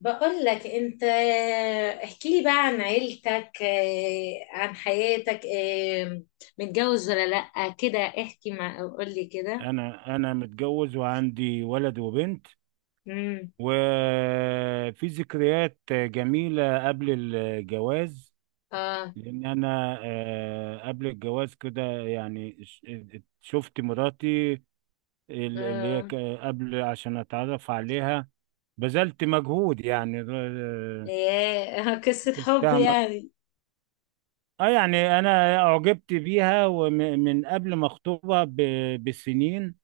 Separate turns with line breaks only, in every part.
بقول لك انت، احكي لي بقى عن عيلتك، عن حياتك، متجوز ولا لأ كده؟ احكي، مع قول لي كده.
انا متجوز وعندي ولد وبنت،
امم
وفي ذكريات جميلة قبل الجواز.
اه.
لان انا قبل الجواز كده يعني شفت مراتي اللي هي
اه.
قبل، عشان اتعرف عليها بذلت مجهود يعني
ياه قصة حب
شفتها م-
يعني.
اه يعني انا اعجبت بيها، ومن قبل ما اخطبها بسنين.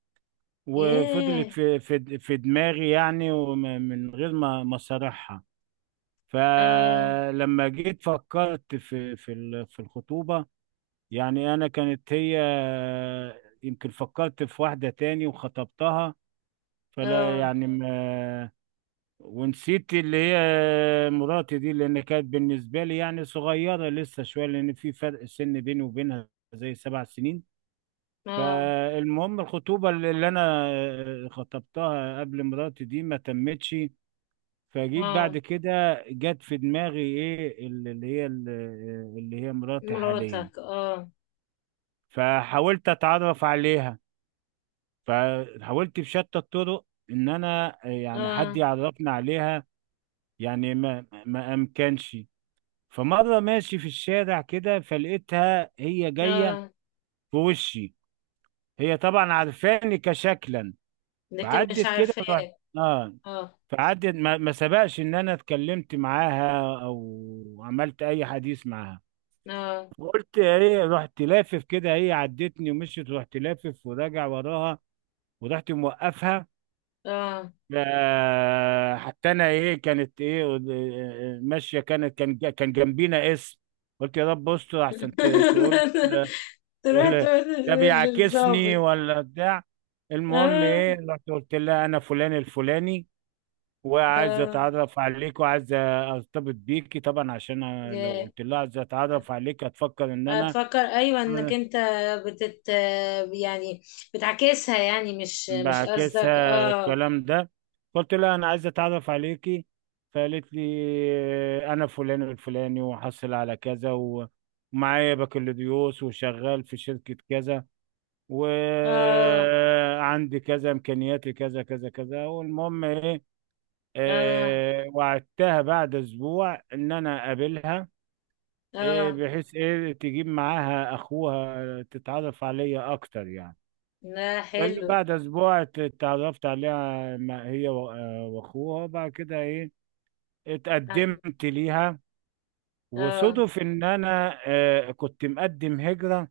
وفضلت
ياه.
في دماغي يعني، ومن غير ما صارحها.
اه.
فلما جيت فكرت في الخطوبة، يعني أنا كانت هي يمكن فكرت في واحدة تاني وخطبتها، فلا
اه.
يعني ما، ونسيت اللي هي مراتي دي، لأن كانت بالنسبة لي يعني صغيرة لسه شوية، لأن في فرق سن بيني وبينها زي 7 سنين.
اه.
فالمهم الخطوبة اللي انا خطبتها قبل مراتي دي ما تمتش. فجيت
اه.
بعد كده جت في دماغي ايه اللي هي مراتي حاليا.
مراتك، اه.
فحاولت اتعرف عليها، فحاولت بشتى الطرق ان انا يعني حد
اه.
يعرفنا عليها، يعني ما امكنش. فمرة ماشي في الشارع كده فلقيتها هي جاية
اه.
في وشي. هي طبعا عارفاني كشكلا.
لكن مش
فعدت كده ورحت.
عارفاه.
اه
اه.
فعدت ما سبقش ان انا اتكلمت معاها او عملت اي حديث معاها.
اه.
قلت ايه، رحت لافف كده، هي عدتني ومشيت، رحت لافف وراجع وراها ورحت موقفها.
اه.
حتى انا ايه كانت ايه ماشيه كانت كان جنبينا اسم. قلت يا رب استر، احسن تقول
تروح
ولا
تقول
ده بيعاكسني
للظابط.
ولا بتاع. المهم
اه.
ايه، رحت قلت لها انا فلان الفلاني وعايز
اه.
اتعرف عليك وعايز ارتبط بيكي، طبعا عشان أنا لو
جا-
قلت لها عايز اتعرف عليك هتفكر ان انا
هتفكر ايوه انك انت بتت، يعني بتعكسها يعني، مش قصدك.
بعكسها
اه.
الكلام ده. قلت لها انا عايز اتعرف عليكي، فقالت لي انا فلان الفلاني وحصل على كذا ومعايا بكالوريوس وشغال في شركة كذا
اه.
وعندي كذا، امكانياتي كذا كذا كذا، والمهم ايه،
اه.
وعدتها بعد اسبوع ان انا اقابلها، إيه،
اه.
بحيث إيه تجيب معاها أخوها تتعرف عليا أكتر يعني.
لا،
بل
حلو.
بعد أسبوع اتعرفت عليها ما هي و وأخوها، وبعد كده إيه
اه.
اتقدمت ليها.
آه.
وصدف إن أنا كنت مقدم هجرة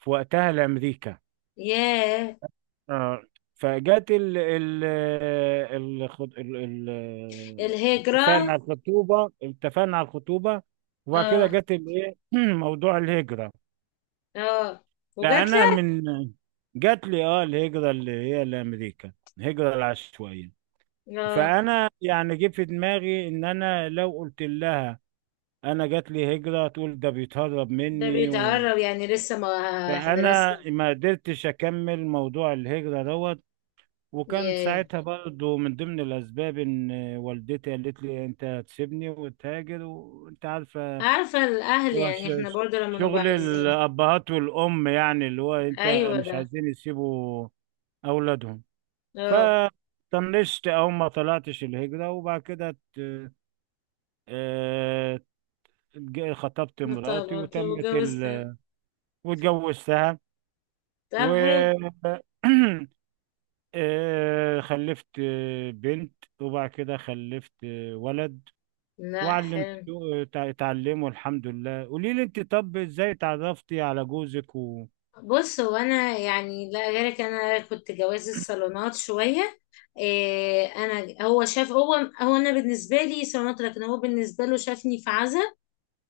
في وقتها لأمريكا.
ياه.
آه فجت ال ال ال الخط- ال ال اتفقنا
الهجرة.
على الخطوبة، وبعد كده
اه.
جت الإيه موضوع الهجرة.
اه.
لا
وجات
انا
لك؟
من جات لي الهجره اللي هي لامريكا، الهجره العشوائيه.
اه،
فانا يعني جه في دماغي ان انا لو قلت لها انا جات لي هجره تقول ده بيتهرب
ده
مني. و...
بيتقرب يعني لسه ما، احنا لسه.
فانا ما قدرتش اكمل موضوع الهجره دوت. وكان
ياه.
ساعتها برضو من ضمن الاسباب ان والدتي قالت لي انت هتسيبني وتهاجر وانت عارفه.
عارفة الأهل
هو
يعني، احنا برضه لما نبقى
شغل
عايزين.
الابهات والام يعني اللي هو انت
أيوة
مش
ده.
عايزين يسيبوا أولادهم.
اه.
فطنشت أو ما طلعتش الهجرة، وبعد كده آه، خطبت مراتي
طب
وتمت
وجوزت؟
واتجوزتها. و
طب حلو.
خلفت بنت، وبعد كده خلفت ولد
لا، حلو.
وعلمته تعلمه الحمد لله. قولي لي انت، طب ازاي اتعرفتي على جوزك؟ و...
بص، هو انا يعني لا غيرك، انا كنت جواز الصالونات شويه. إيه، انا هو شاف، هو هو انا بالنسبه لي صالونات، لكن هو بالنسبه له شافني في عزا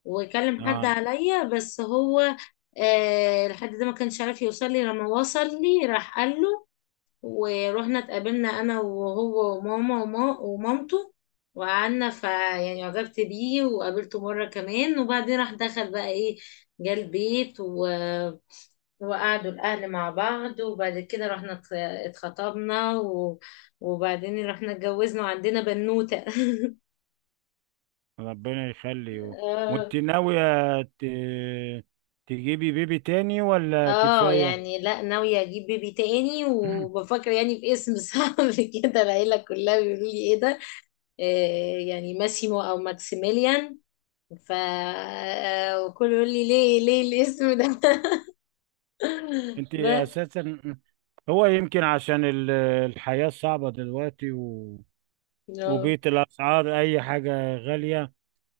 وكلم حد
اه،
عليا، بس هو إيه الحد ده ما كانش عارف يوصل لي. لما وصل لي راح قال له، ورحنا اتقابلنا انا وهو وماما ومامته، وقعدنا. فيعني عجبت بيه، وقابلته مره كمان، وبعدين راح دخل بقى ايه، جه البيت، وقعدوا الأهل مع بعض، وبعد كده رحنا اتخطبنا، و... وبعدين رحنا اتجوزنا، وعندنا بنوتة
ربنا يخليه.
اه.
وانت ناوية ت... تجيبي بيبي تاني ولا
آه،
كفاية؟
يعني لا، ناوية أجيب بيبي تاني، وبفكر يعني في اسم صعب كده، العيلة كلها بيقولوا لي إيه ده. آه، يعني ماسيمو أو ماكسيميليان. ف آه، وكله يقول لي ليه، ليه الاسم ده؟
انت
بس.
اساسا هو يمكن عشان الحياة صعبة دلوقتي، و...
اه.
وبيت الأسعار أي حاجة غالية.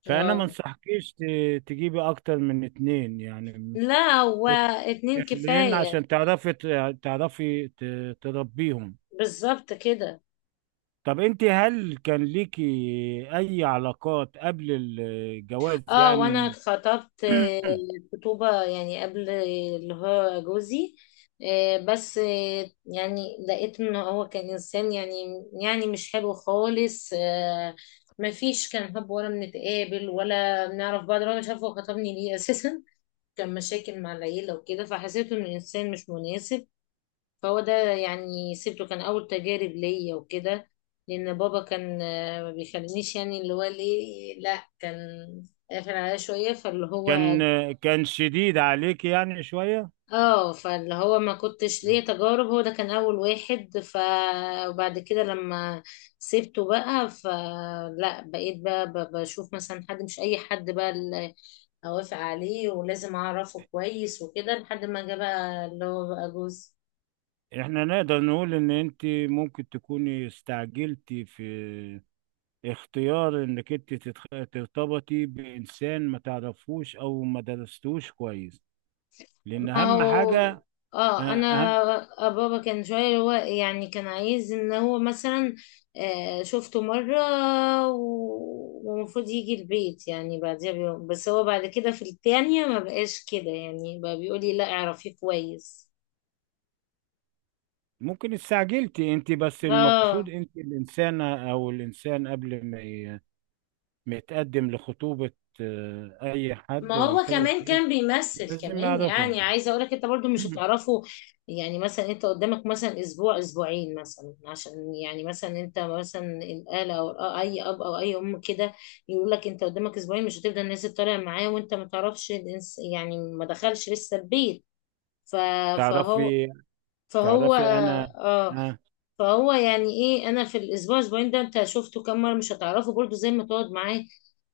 فأنا ما
آه.
انصحكيش تجيبي أكتر من اتنين يعني،
لا، هو اتنين
طفلين،
كفاية.
عشان تعرفي تعرفي تربيهم.
بالظبط كده.
طب أنت هل كان ليكي أي علاقات قبل الجواز
اه، وانا
يعني؟
خطبت، خطوبة يعني قبل اللي هو جوزي، آه، بس آه، يعني لقيت ان هو كان انسان يعني، يعني مش حلو خالص. آه، مفيش، كان حب ولا بنتقابل ولا بنعرف بعض، ولا مش عارفه هو خطبني ليه اساسا. كان مشاكل مع العيلة وكده، فحسيت انه انسان مش مناسب. فهو ده يعني سيبته، كان أول تجارب ليا وكده. لأن بابا كان، آه، ما بيخلينيش، يعني اللي هو ليه، لا كان قافل عليا شوية، فاللي هو
كان كان شديد عليك يعني شوية.
اه، فاللي هو ما كنتش ليه تجارب، هو ده كان أول واحد. وبعد كده لما سيبته بقى، فلا بقيت بقى بشوف مثلا حد، مش أي حد بقى اللي أوافق عليه، ولازم أعرفه كويس وكده، لحد ما جه بقى اللي هو بقى جوز.
احنا نقدر نقول ان انت ممكن تكوني استعجلتي في اختيار انك انت ترتبطي بانسان ما تعرفوش او ما درستوش كويس. لان
ما
اهم
هو
حاجة،
اه،
آه،
انا
اهم
بابا كان شويه هو يعني، كان عايز ان هو مثلا، آه، شفته مره، ومفروض يجي البيت يعني بعديها بيوم، بس هو بعد كده في التانية ما بقاش كده، يعني بقى بيقولي لا، اعرفيه كويس.
ممكن استعجلتي انت، بس المفروض
اه،
انت الانسانة او الانسان قبل ما ما يتقدم لخطوبة، اي
ما
حد
هو
ويرتبط
كمان
بيه
كان بيمثل
لازم
كمان،
يعرفه.
يعني عايزه اقولك انت برضو مش هتعرفه. يعني مثلا انت قدامك مثلا اسبوع اسبوعين مثلا، عشان يعني مثلا انت مثلا الاله او اي اب او اي ام كده، يقول لك انت قدامك اسبوعين، مش هتبدا الناس تطالع معاه وانت ما تعرفش يعني ما دخلش لسه البيت. ف- فهو
تعرفي
فهو
تعرفي انا،
اه، فهو يعني ايه، انا في الاسبوع اسبوعين ده انت شفته كام مره، مش هتعرفه برضو زي ما تقعد معاه.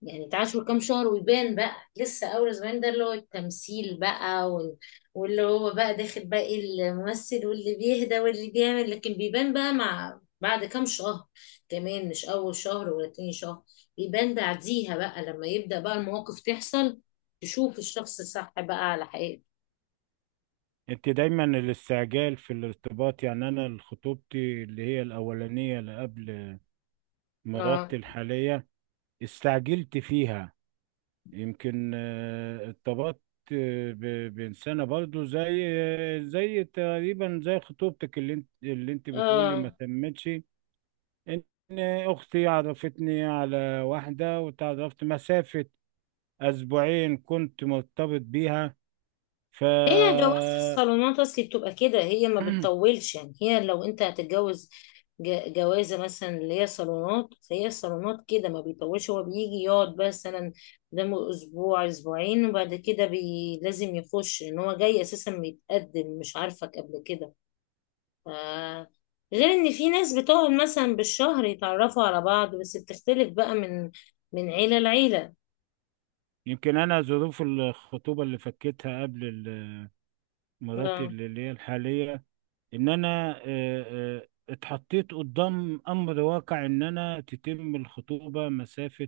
يعني تعاشر كام شهر ويبان بقى. لسه اول اسبوعين ده اللي هو التمثيل بقى، واللي هو بقى داخل بقى إيه، الممثل واللي بيهدى واللي بيعمل. لكن بيبان بقى مع بعد كام شهر، كمان مش اول شهر ولا تاني شهر، بيبان بعديها بقى لما يبدأ بقى المواقف تحصل، تشوف الشخص الصح بقى على حقيقته.
انت دايما الاستعجال في الارتباط يعني. انا خطوبتي اللي هي الاولانيه اللي قبل
اه.
مراتي الحاليه استعجلت فيها. يمكن ارتبطت بانسانه برضو زي زي تقريبا زي خطوبتك، اللي انت بتقولي
اه.
ما تمتش. ان اختي عرفتني على واحده وتعرفت مسافه اسبوعين كنت مرتبط بيها. ف
هي جواز الصالونات اصلي بتبقى كده، هي ما بتطولش يعني. هي لو انت هتتجوز جوازه مثلا اللي هي صالونات، فهي الصالونات كده ما بيطولش. هو بيجي يقعد مثلا قدامه اسبوع اسبوعين، وبعد كده بي، لازم يخش ان هو جاي اساسا بيتقدم، مش عارفك قبل كده. ف، غير ان في ناس بتقعد مثلا بالشهر يتعرفوا على بعض، بس بتختلف بقى من من عيله لعيله.
يمكن انا ظروف الخطوبه اللي فكيتها قبل مراتي
اه.
اللي هي الحاليه، ان انا اتحطيت قدام امر واقع ان انا تتم الخطوبه مسافه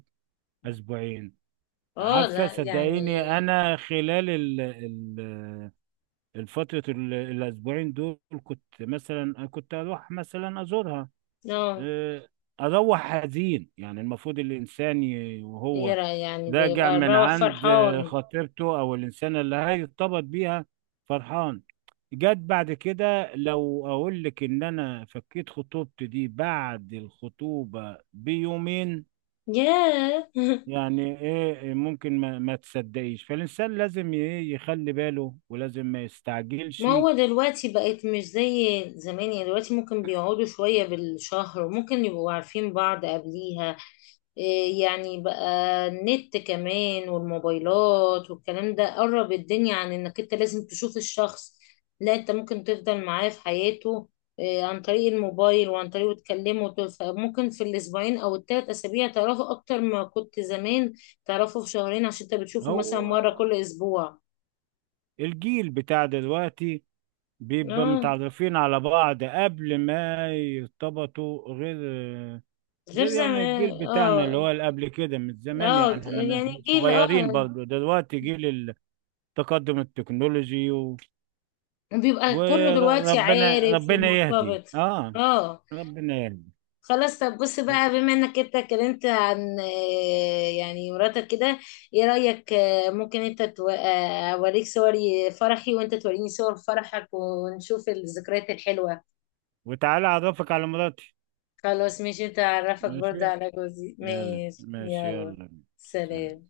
اسبوعين.
اه.
عارفه
لا يعني.
صدقيني انا خلال الفتره الاسبوعين دول كنت مثلا كنت اروح مثلا ازورها،
اه،
آه، اروح حزين يعني. المفروض الانسان وهو
يرى يعني ده
راجع
يبقى
من
مروح
عند
فرحان.
خطيبته او الانسانه اللي هيرتبط بيها فرحان. جت بعد كده لو اقول لك ان انا فكيت خطوبتي دي بعد الخطوبه بيومين،
ياه
يعني ايه، ممكن ما تصدقيش. فالانسان لازم ايه يخلي باله ولازم ما
ما
يستعجلش.
هو دلوقتي بقت مش زي زمان، يعني دلوقتي ممكن بيقعدوا شوية بالشهر وممكن يبقوا عارفين بعض قبليها. إيه يعني بقى، النت كمان والموبايلات والكلام ده قرب الدنيا، عن انك انت لازم تشوف الشخص، لا انت ممكن تفضل معاه في حياته إيه عن طريق الموبايل، وعن طريقه تكلمه. ممكن في الاسبوعين او 3 اسابيع تعرفوا اكتر ما كنت زمان تعرفوا في شهرين، عشان انت بتشوفه مثلا
هو
مرة كل اسبوع.
الجيل بتاع دلوقتي بيبقى
اه،
متعرفين على بعض قبل ما يرتبطوا، غير
غير
غير يعني
زمان.
الجيل بتاعنا اللي
اه.
هو اللي قبل كده من زمان،
اه،
يعني احنا
يعني
إحنا
الجيل
صغيرين
اه،
برضه، دلوقتي جيل التقدم التكنولوجي. و...
بيبقى كله دلوقتي
وربنا
عارف
ربنا يهدي،
ومرتبط.
اه
اه.
ربنا يهدي.
خلاص، طب بص بقى، بما انك انت اتكلمت عن آه، يعني مراتك كده، ايه رأيك آه، ممكن انت آه، اوريك صور فرحي وانت توريني صور فرحك، ونشوف الذكريات الحلوة.
وتعالى اعرفك على مراتي.
خلاص ماشي، انت اعرفك برضه
ماشي
على جوزي.
يلا،
ماشي،
ماشي
يلا.
يلا. سلام.
سلام.